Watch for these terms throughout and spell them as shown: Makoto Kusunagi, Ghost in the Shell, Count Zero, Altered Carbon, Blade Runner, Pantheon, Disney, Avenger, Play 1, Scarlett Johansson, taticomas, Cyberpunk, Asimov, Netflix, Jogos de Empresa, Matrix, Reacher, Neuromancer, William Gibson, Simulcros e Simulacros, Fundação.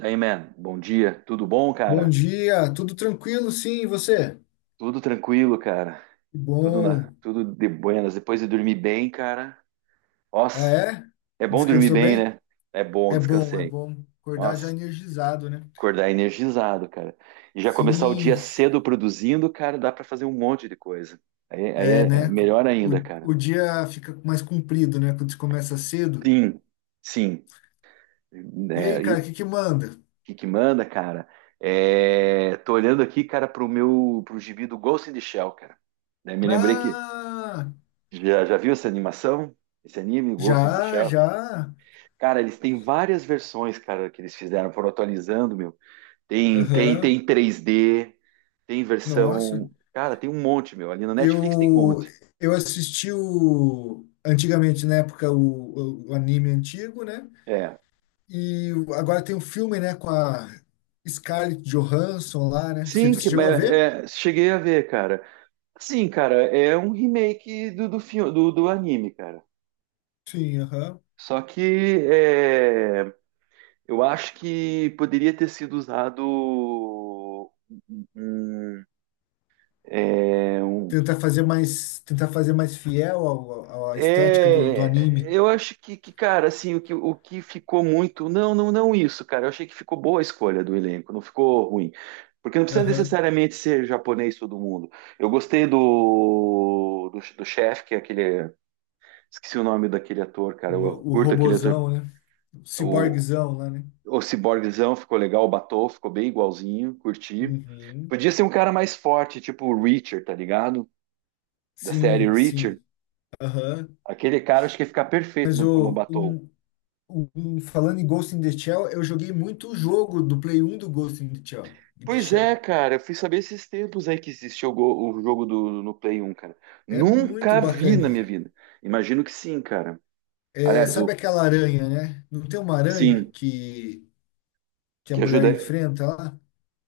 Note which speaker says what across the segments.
Speaker 1: Daí, man, bom dia. Tudo bom,
Speaker 2: Bom
Speaker 1: cara?
Speaker 2: dia, tudo tranquilo? Sim, e você?
Speaker 1: Tudo tranquilo, cara.
Speaker 2: Que
Speaker 1: Tudo na,
Speaker 2: bom.
Speaker 1: tudo de buenas. Depois de dormir bem, cara.
Speaker 2: Ah,
Speaker 1: Nossa,
Speaker 2: é?
Speaker 1: é bom dormir
Speaker 2: Descansou
Speaker 1: bem,
Speaker 2: bem?
Speaker 1: né? É bom,
Speaker 2: É bom, é
Speaker 1: descansei.
Speaker 2: bom. Acordar já
Speaker 1: Nossa,
Speaker 2: energizado, né?
Speaker 1: acordar energizado, cara. E já começar o
Speaker 2: Sim,
Speaker 1: dia cedo produzindo, cara, dá pra fazer um monte de coisa. Aí
Speaker 2: é,
Speaker 1: é
Speaker 2: né?
Speaker 1: melhor
Speaker 2: O,
Speaker 1: ainda, cara.
Speaker 2: o dia fica mais comprido, né? Quando você começa cedo.
Speaker 1: Sim, sim.
Speaker 2: E aí,
Speaker 1: É, e o
Speaker 2: cara, o que que manda?
Speaker 1: que manda, cara? É, tô olhando aqui, cara, pro meu, pro gibi do Ghost in the Shell, cara. Daí me lembrei que
Speaker 2: Ah,
Speaker 1: já viu essa animação? Esse anime, Ghost in the
Speaker 2: já,
Speaker 1: Shell?
Speaker 2: já.
Speaker 1: Cara, eles têm várias versões, cara, que eles fizeram, foram atualizando, meu. Tem, tem,
Speaker 2: Aham.
Speaker 1: tem 3D, tem
Speaker 2: Nossa.
Speaker 1: versão. Cara, tem um monte, meu. Ali na Netflix tem um
Speaker 2: Eu,
Speaker 1: monte.
Speaker 2: eu assisti antigamente, na época, o anime antigo, né?
Speaker 1: É.
Speaker 2: Agora tem um filme, né, com a Scarlett Johansson lá, né? Você
Speaker 1: Sim,
Speaker 2: você
Speaker 1: que,
Speaker 2: chegou a
Speaker 1: é,
Speaker 2: ver?
Speaker 1: é, cheguei a ver, cara. Sim, cara, é um remake do, do, filme, do, do anime, cara.
Speaker 2: Sim, aham.
Speaker 1: Só que é, eu acho que poderia ter sido usado um, um, é, um.
Speaker 2: Tentar fazer mais fiel à estética do
Speaker 1: É,
Speaker 2: anime.
Speaker 1: eu acho que, cara, assim, o que ficou muito. Não, não, não isso, cara. Eu achei que ficou boa a escolha do elenco, não ficou ruim. Porque não precisa
Speaker 2: Aham.
Speaker 1: necessariamente ser japonês todo mundo. Eu gostei do, do, do chefe, que é aquele. Esqueci o nome daquele ator, cara. Eu
Speaker 2: O
Speaker 1: curto aquele ator.
Speaker 2: robozão, né? O
Speaker 1: O,
Speaker 2: ciborguezão lá, né?
Speaker 1: o Ciborguezão ficou legal, o Batou ficou bem igualzinho, curti.
Speaker 2: Uhum.
Speaker 1: Podia ser um cara mais forte, tipo o Reacher, tá ligado? Da série
Speaker 2: Sim,
Speaker 1: Reacher.
Speaker 2: sim. Aham.
Speaker 1: Aquele cara acho que ia ficar perfeito
Speaker 2: Mas
Speaker 1: no, como
Speaker 2: o
Speaker 1: Batou.
Speaker 2: um, um- um- falando em Ghost in the Shell, eu joguei muito o jogo do Play 1 do Ghost in the Shell. In the
Speaker 1: Pois é,
Speaker 2: Shell.
Speaker 1: cara, eu fui saber esses tempos aí que existia o, go- o jogo do, no Play 1, cara.
Speaker 2: É muito
Speaker 1: Nunca vi na minha
Speaker 2: bacaninha.
Speaker 1: vida. Imagino que sim, cara.
Speaker 2: É,
Speaker 1: Aliás, o
Speaker 2: sabe aquela aranha, né? Não tem uma aranha
Speaker 1: sim,
Speaker 2: que a
Speaker 1: que
Speaker 2: mulher
Speaker 1: ajuda.
Speaker 2: enfrenta lá?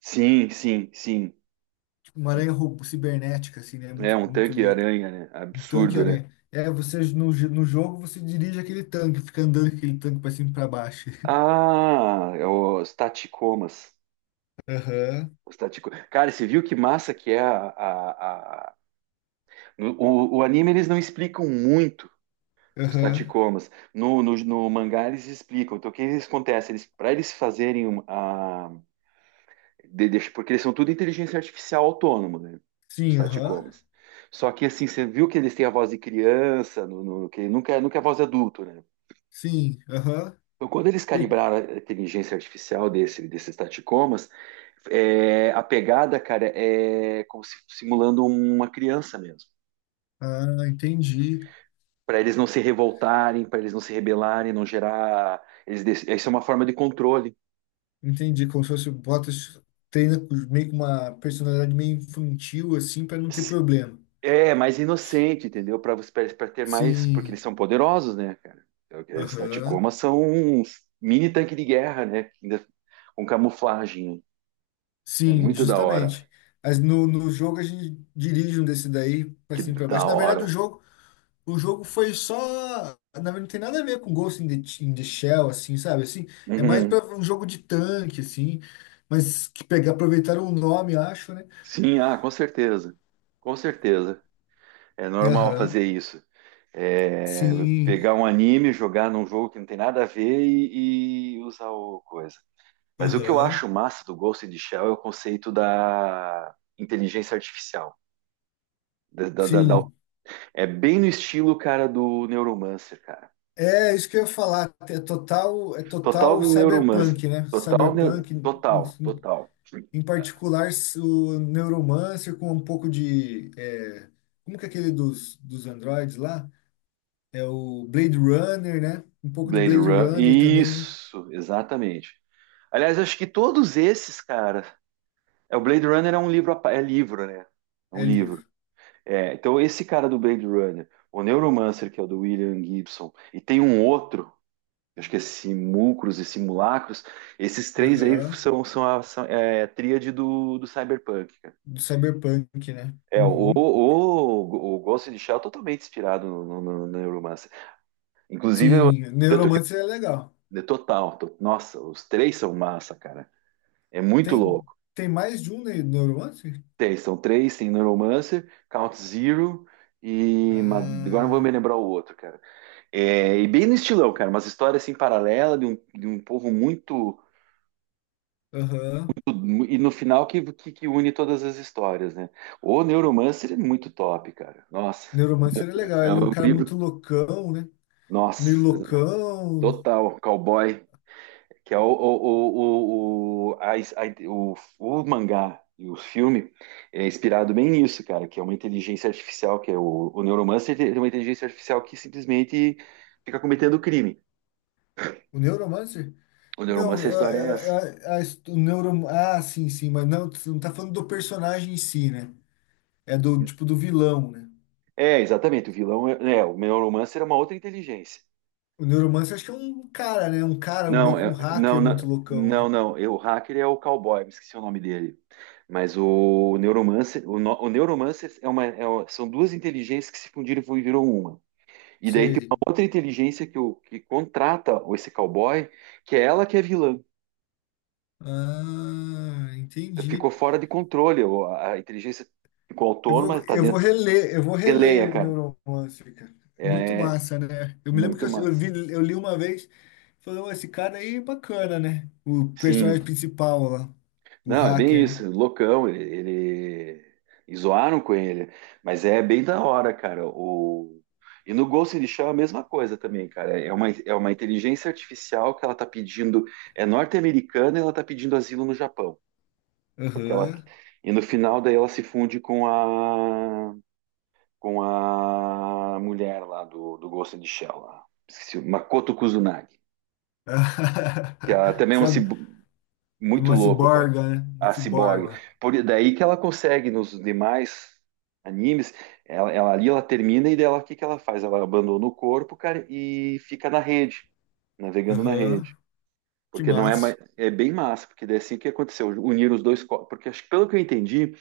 Speaker 1: Sim, sim, sim.
Speaker 2: Tipo, uma aranha cibernética, assim, né?
Speaker 1: É
Speaker 2: Muito,
Speaker 1: um
Speaker 2: muito louco.
Speaker 1: tanque-aranha, né?
Speaker 2: Um
Speaker 1: Absurdo, né?
Speaker 2: tanque-aranha. É, você no jogo você dirige aquele tanque, fica andando com aquele tanque pra cima e pra baixo.
Speaker 1: Ah, é os taticomas.
Speaker 2: Aham,
Speaker 1: Os tatico... Cara, você viu que massa que é a- no- O, o anime eles não explicam muito os
Speaker 2: aham.
Speaker 1: taticomas. No, no, no mangá eles explicam. Então o que eles acontece? Eles, para eles fazerem uma, de- deixa- porque eles são tudo inteligência artificial autônomo, né? Os
Speaker 2: Sim, aham.
Speaker 1: taticomas. Só que assim, você viu que eles têm a voz de criança, no, no- que nunca, é- nunca é a voz de adulto, né?
Speaker 2: Sim, aham.
Speaker 1: Então, quando eles
Speaker 2: Por-
Speaker 1: calibraram a inteligência artificial desse, desses taticomas, é, a pegada, cara, é como se simulando uma criança mesmo.
Speaker 2: Ah, entendi.
Speaker 1: Para eles não se revoltarem, para eles não se rebelarem, não gerar. Eles, dec- isso é uma forma de controle.
Speaker 2: Entendi. Como se fosse bota, treina meio com uma personalidade meio infantil, assim, pra não ter problema.
Speaker 1: É, mais inocente, entendeu? Para ter mais. Porque eles
Speaker 2: Sim,
Speaker 1: são poderosos, né, cara? É o Eles
Speaker 2: aham.
Speaker 1: Tacoma são uns mini tanque de guerra, né? Ainda com camuflagem. Né? É
Speaker 2: Sim,
Speaker 1: muito da hora.
Speaker 2: justamente. Mas no jogo a gente dirige um desse daí pra
Speaker 1: Que
Speaker 2: cima e pra
Speaker 1: da
Speaker 2: baixo. Na verdade, o
Speaker 1: hora.
Speaker 2: jogo, o jogo foi só. Na verdade, não tem nada a ver com Ghost in the Shell, assim, sabe? Assim, é mais
Speaker 1: Uhum.
Speaker 2: pra um jogo de tanque, assim. Aproveitaram o nome, acho, né?
Speaker 1: Sim, ah, com certeza. Com certeza. É normal
Speaker 2: Aham.
Speaker 1: fazer isso. É,
Speaker 2: Sim.
Speaker 1: pegar um anime, jogar num jogo que não tem nada a ver e usar o coisa. Mas o que eu
Speaker 2: Aham.
Speaker 1: acho massa do Ghost in the Shell é o conceito da inteligência artificial da, da, da.
Speaker 2: Sim.
Speaker 1: É bem no estilo, cara, do Neuromancer, cara.
Speaker 2: É isso que eu ia falar. É
Speaker 1: Total
Speaker 2: total
Speaker 1: Neuromancer.
Speaker 2: cyberpunk, né?
Speaker 1: Total, neu-
Speaker 2: Cyberpunk.
Speaker 1: total, total.
Speaker 2: Em particular, o Neuromancer com um pouco de. Como que é aquele dos androids lá? É o Blade Runner, né? Um pouco de
Speaker 1: Blade
Speaker 2: Blade
Speaker 1: Runner.
Speaker 2: Runner também, né?
Speaker 1: Isso, exatamente. Aliás, acho que todos esses, cara. É, o Blade Runner é um livro, a pa- é livro, né? É um
Speaker 2: É
Speaker 1: livro.
Speaker 2: livro.
Speaker 1: É, então, esse cara do Blade Runner, o Neuromancer, que é o do William Gibson, e tem um outro, acho que é Simulcros e Simulacros, esses três aí
Speaker 2: Aham.
Speaker 1: são, são a são- é, a tríade do, do Cyberpunk.
Speaker 2: Do Cyberpunk, né?
Speaker 1: É,
Speaker 2: Uhum.
Speaker 1: o Ghost in the Shell é totalmente inspirado no, no, no Neuromancer. Inclusive, eu-
Speaker 2: Sim,
Speaker 1: tanto que
Speaker 2: Neuromancer é legal.
Speaker 1: é total. To- nossa, os três são massa, cara. É muito
Speaker 2: Tem,
Speaker 1: louco.
Speaker 2: tem mais de um Neuromancer?
Speaker 1: Tem, são três, tem Neuromancer, Count Zero e. ma- Agora não vou me
Speaker 2: Ah,
Speaker 1: lembrar o outro, cara. É, e bem no estilão, cara, umas histórias assim paralela de um povo muito.
Speaker 2: aham.
Speaker 1: Mu- E no final que une todas as histórias, né? O Neuromancer é muito top, cara. Nossa,
Speaker 2: Neuromancer é legal.
Speaker 1: é
Speaker 2: Ele é um
Speaker 1: um
Speaker 2: cara
Speaker 1: livro.
Speaker 2: muito loucão, né? Meio
Speaker 1: Nossa,
Speaker 2: loucão.
Speaker 1: total, cowboy. Que é o, a- o mangá e o filme é inspirado bem nisso, cara, que é uma inteligência artificial, que é o Neuromancer é uma inteligência artificial que simplesmente fica cometendo crime.
Speaker 2: O Neuromancer?
Speaker 1: O
Speaker 2: Não,
Speaker 1: Neuromancer, a história é essa.
Speaker 2: eu- a, his- o neuro... Ah, sim, sim, mas não, você não tá falando do personagem em si, né? É do, tipo, do vilão, né?
Speaker 1: É, exatamente, o vilão é, é, o Neuromancer é uma outra inteligência.
Speaker 2: O Neuromancer acho que é um cara, né? Um cara, meio
Speaker 1: Não,
Speaker 2: que um
Speaker 1: é- não,
Speaker 2: hacker
Speaker 1: não,
Speaker 2: muito loucão, né?
Speaker 1: não, não, é, o hacker é o cowboy, me esqueci o nome dele. Mas o Neuromancer, o, no- o Neuromancer é uma- são duas inteligências que se fundiram e viram uma. E daí tem
Speaker 2: Sei.
Speaker 1: uma outra inteligência que, o, que contrata esse cowboy, que é ela que é vilã.
Speaker 2: Ah, entendi.
Speaker 1: Ficou fora de controle. O- A a inteligência ficou
Speaker 2: Eu
Speaker 1: autônoma,
Speaker 2: vou,
Speaker 1: tá
Speaker 2: eu vou
Speaker 1: dentro.
Speaker 2: reler, eu vou reler
Speaker 1: Releia,
Speaker 2: o
Speaker 1: cara.
Speaker 2: Neuromancer, cara. Muito
Speaker 1: É,
Speaker 2: massa, né? Eu me lembro que
Speaker 1: muito massa.
Speaker 2: eu li uma vez, falei: "Ô, esse cara aí é bacana, né? O personagem
Speaker 1: Sim.
Speaker 2: principal lá, o
Speaker 1: Não, é bem
Speaker 2: hacker, né?"
Speaker 1: isso. Loucão, ele... e Zoaram com ele. Mas é bem da hora, cara. O... E no Ghost in the Shell é a mesma coisa também, cara. É uma inteligência artificial que ela tá pedindo. É norte-americana e ela tá pedindo asilo no Japão. Porque ela
Speaker 2: Aham.
Speaker 1: e no final daí ela se funde com a mulher lá do do Ghost in the Shell lá. Esqueci, Makoto Kusunagi, que ela também é uma
Speaker 2: Sabe,
Speaker 1: cib-
Speaker 2: é
Speaker 1: muito
Speaker 2: uma
Speaker 1: louco, cara.
Speaker 2: ciborga, né? Uma
Speaker 1: A ciborgue.
Speaker 2: ciborga.
Speaker 1: Por daí que ela consegue nos demais animes, ela ali ela termina e dela o que que ela faz? Ela abandona o corpo, cara, e fica na rede, navegando na rede.
Speaker 2: Aham. Que
Speaker 1: Porque não é mais,
Speaker 2: massa.
Speaker 1: é bem massa, porque daí é assim o que aconteceu? Unir os dois corpos, porque acho que pelo que eu entendi,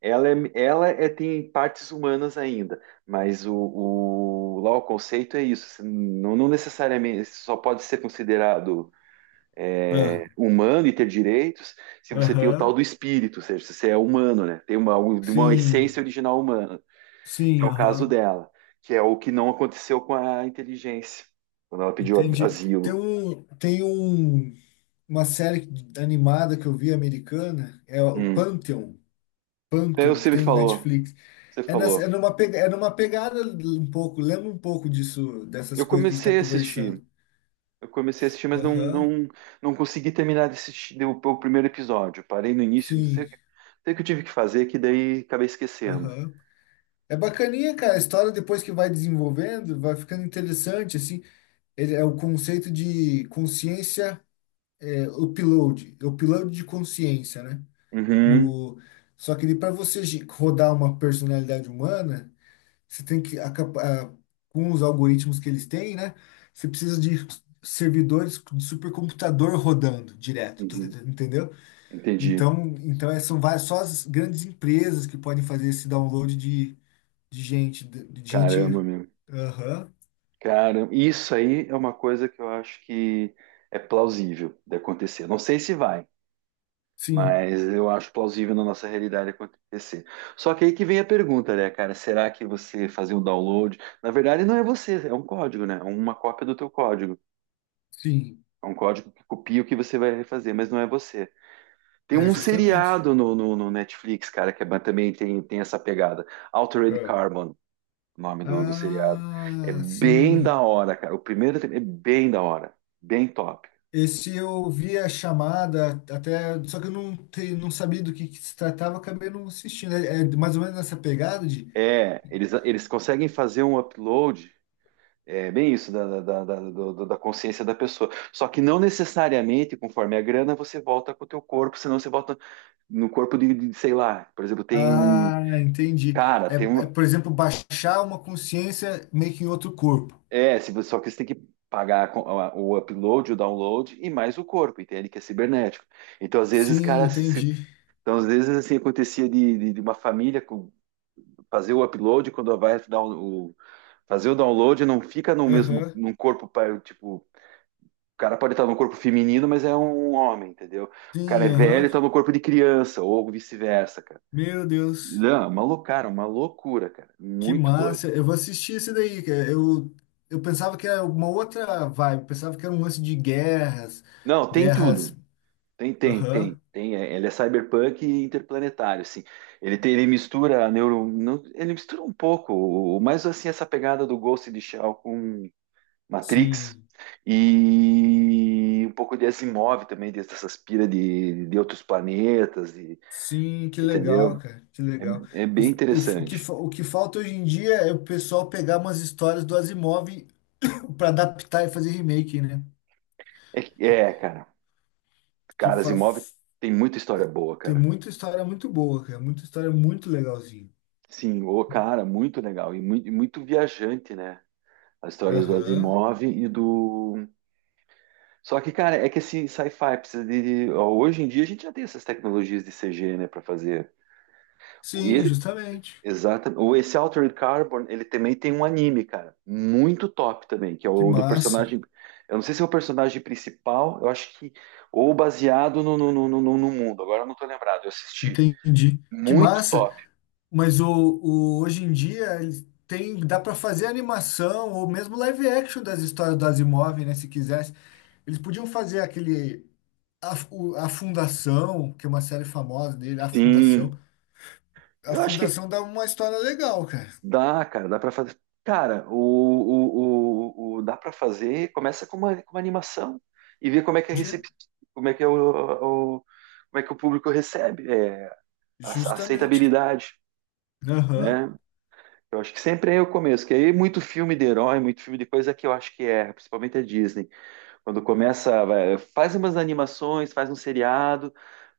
Speaker 1: ela, é, ela é- tem partes humanas ainda, mas o- lá o conceito é isso. Você não, não necessariamente você só pode ser considerado é,
Speaker 2: Ah.
Speaker 1: humano e ter direitos se você tem o tal
Speaker 2: Aham.
Speaker 1: do espírito, ou seja, se você é humano, né? Tem uma
Speaker 2: Sim.
Speaker 1: essência original humana, que é
Speaker 2: Sim,
Speaker 1: o caso
Speaker 2: aham.
Speaker 1: dela, que é o que não aconteceu com a inteligência, quando ela pediu a-
Speaker 2: Entendi. Tem
Speaker 1: asilo.
Speaker 2: um, tem um, uma série animada que eu vi americana, é o
Speaker 1: Hum.
Speaker 2: Pantheon.
Speaker 1: É,
Speaker 2: Pantheon,
Speaker 1: você
Speaker 2: que
Speaker 1: me
Speaker 2: tem no
Speaker 1: falou,
Speaker 2: Netflix.
Speaker 1: você
Speaker 2: É, nessa, é,
Speaker 1: falou.
Speaker 2: numa, pega- é numa pegada um pouco, lembra um pouco disso, dessas
Speaker 1: Eu
Speaker 2: coisas que a gente tá
Speaker 1: comecei a assistir.
Speaker 2: conversando.
Speaker 1: Eu comecei a assistir, mas não,
Speaker 2: Aham.
Speaker 1: não, não consegui terminar de assistir o primeiro episódio. Parei no início, não sei,
Speaker 2: Sim.
Speaker 1: o que não sei o que eu tive que fazer, que daí acabei esquecendo.
Speaker 2: Aham. É bacaninha, cara. A história depois que vai desenvolvendo, vai ficando interessante, assim. Ele é o conceito de consciência, upload, de consciência, né?
Speaker 1: Uhum,
Speaker 2: No, só que ele para você rodar uma personalidade humana, você tem que com os algoritmos que eles têm, né? Você precisa de servidores de supercomputador rodando direto,
Speaker 1: uhum,
Speaker 2: entendeu?
Speaker 1: entendi.
Speaker 2: Então, são várias, só as grandes empresas que podem fazer esse download de, de gente, de, de
Speaker 1: Caramba,
Speaker 2: gente,
Speaker 1: meu.
Speaker 2: aham,
Speaker 1: Cara, isso aí é uma coisa que eu acho que é plausível de acontecer. Não sei se vai,
Speaker 2: sim,
Speaker 1: mas eu acho plausível na nossa realidade acontecer. Só que aí que vem a pergunta, né, cara? Será que você fazer um download? Na verdade, não é você, é um código, né? É uma cópia do teu código.
Speaker 2: sim,
Speaker 1: É um código que copia o que você vai fazer, mas não é você. Tem
Speaker 2: é
Speaker 1: um
Speaker 2: justamente.
Speaker 1: seriado no, no- no Netflix, cara, que é ba- também tem, tem essa pegada. Altered Carbon, o nome do, do seriado. É
Speaker 2: Ah,
Speaker 1: bem
Speaker 2: sim.
Speaker 1: da hora, cara. O primeiro tem- é bem da hora. Bem top.
Speaker 2: Esse eu vi a chamada até, só que eu não sabia do que se tratava, acabei não assistindo. É mais ou menos nessa pegada de.
Speaker 1: É, eles conseguem fazer um upload, é bem isso, da, da, da, da- do- da consciência da pessoa. Só que não necessariamente, conforme a grana, você volta com o teu corpo, senão você volta no corpo de, sei lá, por exemplo, tem um.
Speaker 2: Ah, entendi.
Speaker 1: Cara,
Speaker 2: É,
Speaker 1: tem
Speaker 2: é,
Speaker 1: uma.
Speaker 2: por exemplo, baixar uma consciência meio que em outro corpo.
Speaker 1: É, se você- só que você tem que pagar a- o upload, o download e mais o corpo, entende? Que é cibernético. Então, às vezes,
Speaker 2: Sim,
Speaker 1: cara, se- se-
Speaker 2: entendi.
Speaker 1: então, às vezes, assim, acontecia de uma família com- fazer o upload, quando vai dar o- fazer o download, não fica no mesmo,
Speaker 2: Aham.
Speaker 1: num corpo, pa- tipo, o cara pode estar no corpo feminino, mas é um homem, entendeu? O cara é
Speaker 2: Sim,
Speaker 1: velho
Speaker 2: aham.
Speaker 1: e tá no corpo de criança, ou vice-versa, cara.
Speaker 2: Meu Deus,
Speaker 1: Não, é uma loucura, cara.
Speaker 2: que
Speaker 1: Muito doido.
Speaker 2: massa. Eu vou assistir esse daí, cara. Eu pensava que era uma outra vibe, pensava que era um lance de guerras,
Speaker 1: Não, tem
Speaker 2: guerras.
Speaker 1: tudo. Tem, tem, tem,
Speaker 2: Aham.
Speaker 1: tem. É, Ele é cyberpunk e interplanetário, assim. Ele tem, ele mistura a neuro, não- ele mistura um pouco, o- mais assim essa pegada do Ghost in the Shell com Matrix
Speaker 2: Sim,
Speaker 1: e um pouco de Asimov também, dessas pira de outros planetas, e-
Speaker 2: sim, que legal,
Speaker 1: entendeu?
Speaker 2: cara, que legal.
Speaker 1: É, é bem interessante.
Speaker 2: O que falta hoje em dia é o pessoal pegar umas histórias do Asimov para adaptar e fazer remake, né?
Speaker 1: É, que-
Speaker 2: Que,
Speaker 1: é, cara,
Speaker 2: que
Speaker 1: cara,
Speaker 2: fa-
Speaker 1: Asimov tem muita história boa,
Speaker 2: Tem
Speaker 1: cara.
Speaker 2: muita história muito boa, cara, muita história muito legalzinha.
Speaker 1: Sim, o cara, muito legal e muito, muito viajante, né? As histórias do
Speaker 2: Aham.
Speaker 1: Asimov e do. Só que, cara, é que esse sci-fi precisa de. Ó, Hoje em dia a gente já tem essas tecnologias de CG, né, pra fazer. O
Speaker 2: Sim,
Speaker 1: E,
Speaker 2: justamente.
Speaker 1: exatamente. Ou esse Altered Carbon, ele também tem um anime, cara, muito top também, que é
Speaker 2: Que
Speaker 1: o do
Speaker 2: massa.
Speaker 1: personagem. Eu não sei se é o personagem principal, eu acho que. Ou baseado no, no, no, no, no mundo, agora eu não tô lembrado, eu assisti.
Speaker 2: Entendi. Que
Speaker 1: Muito
Speaker 2: massa.
Speaker 1: top.
Speaker 2: Mas hoje em dia eles tem, dá para fazer animação ou mesmo live action das histórias do Asimov, né? Se quiser eles podiam fazer aquele. A Fundação, que é uma série famosa dele, A
Speaker 1: Sim.
Speaker 2: Fundação. A
Speaker 1: Eu acho que
Speaker 2: Fundação dá uma história legal, cara.
Speaker 1: dá, cara, dá pra fazer. Cara, o- dá pra fazer. Começa com uma animação e vê como é que é recep...
Speaker 2: De,
Speaker 1: como é que é o- como é que o público recebe é, a
Speaker 2: Justamente.
Speaker 1: aceitabilidade,
Speaker 2: Aham.
Speaker 1: né? Eu acho que sempre é o começo, que aí muito filme de herói, muito filme de coisa que eu acho que é, principalmente a Disney, quando começa, vai- faz umas animações, faz um seriado,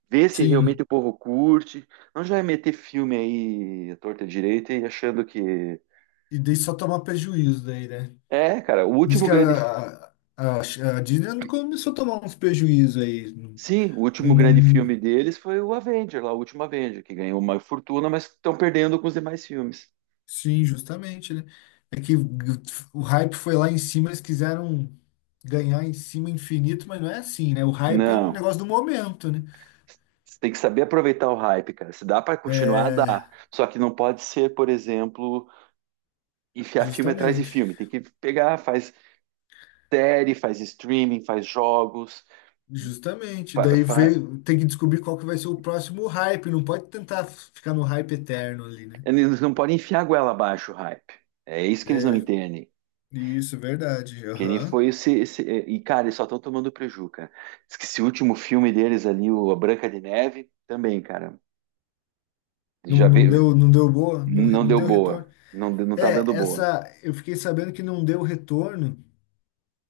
Speaker 1: vê se realmente
Speaker 2: Sim.
Speaker 1: o povo curte, não já é meter filme aí à torta e à direita e achando que
Speaker 2: E daí só tomar prejuízo daí, né?
Speaker 1: é, cara, o
Speaker 2: Diz
Speaker 1: último
Speaker 2: que
Speaker 1: grande.
Speaker 2: a Disney começou a tomar uns prejuízos aí.
Speaker 1: Sim, o último
Speaker 2: Um,
Speaker 1: grande filme
Speaker 2: um-
Speaker 1: deles foi o Avenger, lá, o último Avenger, que ganhou uma fortuna, mas estão perdendo com os demais filmes.
Speaker 2: sim, justamente, né? É que o hype foi lá em cima, eles quiseram ganhar em cima infinito, mas não é assim, né? O hype é um
Speaker 1: Não.
Speaker 2: negócio do momento, né?
Speaker 1: Você tem que saber aproveitar o hype, cara. Se dá para continuar,
Speaker 2: É,
Speaker 1: dá. Só que não pode ser, por exemplo, enfiar filme atrás de
Speaker 2: justamente,
Speaker 1: filme. Tem que pegar, faz série, faz streaming, faz jogos.
Speaker 2: justamente.
Speaker 1: Fa-
Speaker 2: Daí
Speaker 1: fa-
Speaker 2: veio, tem que descobrir qual que vai ser o próximo hype. Não pode tentar ficar no hype eterno ali, né?
Speaker 1: Eles não podem enfiar a goela abaixo o hype. É isso que eles não
Speaker 2: É,
Speaker 1: entendem.
Speaker 2: isso, verdade.
Speaker 1: Kenny
Speaker 2: Aham.
Speaker 1: foi esse, esse- é, E, cara, eles só estão tomando preju, cara. Diz que esse último filme deles ali, o A Branca de Neve, também, cara.
Speaker 2: Não,
Speaker 1: Já
Speaker 2: não
Speaker 1: veio.
Speaker 2: deu, não deu boa,
Speaker 1: Não
Speaker 2: não
Speaker 1: deu
Speaker 2: deu
Speaker 1: boa.
Speaker 2: retorno.
Speaker 1: Não, de- não tá dando
Speaker 2: É,
Speaker 1: boa.
Speaker 2: eu fiquei sabendo que não deu retorno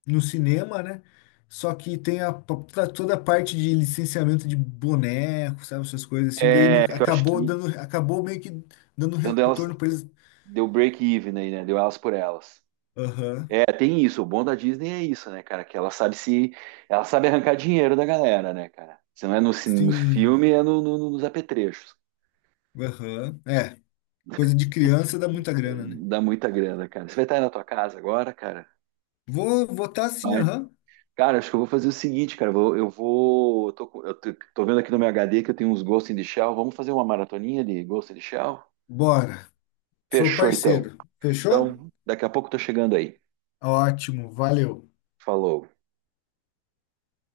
Speaker 2: no cinema, né? Só que tem tá toda a parte de licenciamento de boneco, sabe, essas coisas assim. Daí
Speaker 1: É que eu acho
Speaker 2: acabou
Speaker 1: que
Speaker 2: dando, acabou meio que dando
Speaker 1: dando elas.
Speaker 2: retorno para eles.
Speaker 1: Deu break even aí, né? Deu elas por elas.
Speaker 2: Aham.
Speaker 1: É, tem isso. O bom da Disney é isso, né, cara? Que ela sabe se. Ela sabe arrancar dinheiro da galera, né, cara? Se não é no, cin- no
Speaker 2: Sim.
Speaker 1: filme, é no, no- nos apetrechos.
Speaker 2: Aham. É, coisa de criança dá muita
Speaker 1: É,
Speaker 2: grana, né?
Speaker 1: dá muita grana, cara. Você vai estar aí na tua casa agora, cara?
Speaker 2: Vou votar sim,
Speaker 1: Vai.
Speaker 2: aham.
Speaker 1: Cara, acho que eu vou fazer o seguinte, cara. Eu vou. Eu vou- eu tô, com- eu tô- tô vendo aqui no meu HD que eu tenho uns Ghost in the Shell. Vamos fazer uma maratoninha de Ghost in the Shell?
Speaker 2: Bora. Sou
Speaker 1: Fechou, então.
Speaker 2: parceiro. Fechou?
Speaker 1: Então, daqui a pouco eu tô chegando aí.
Speaker 2: Ótimo, valeu.
Speaker 1: Falou.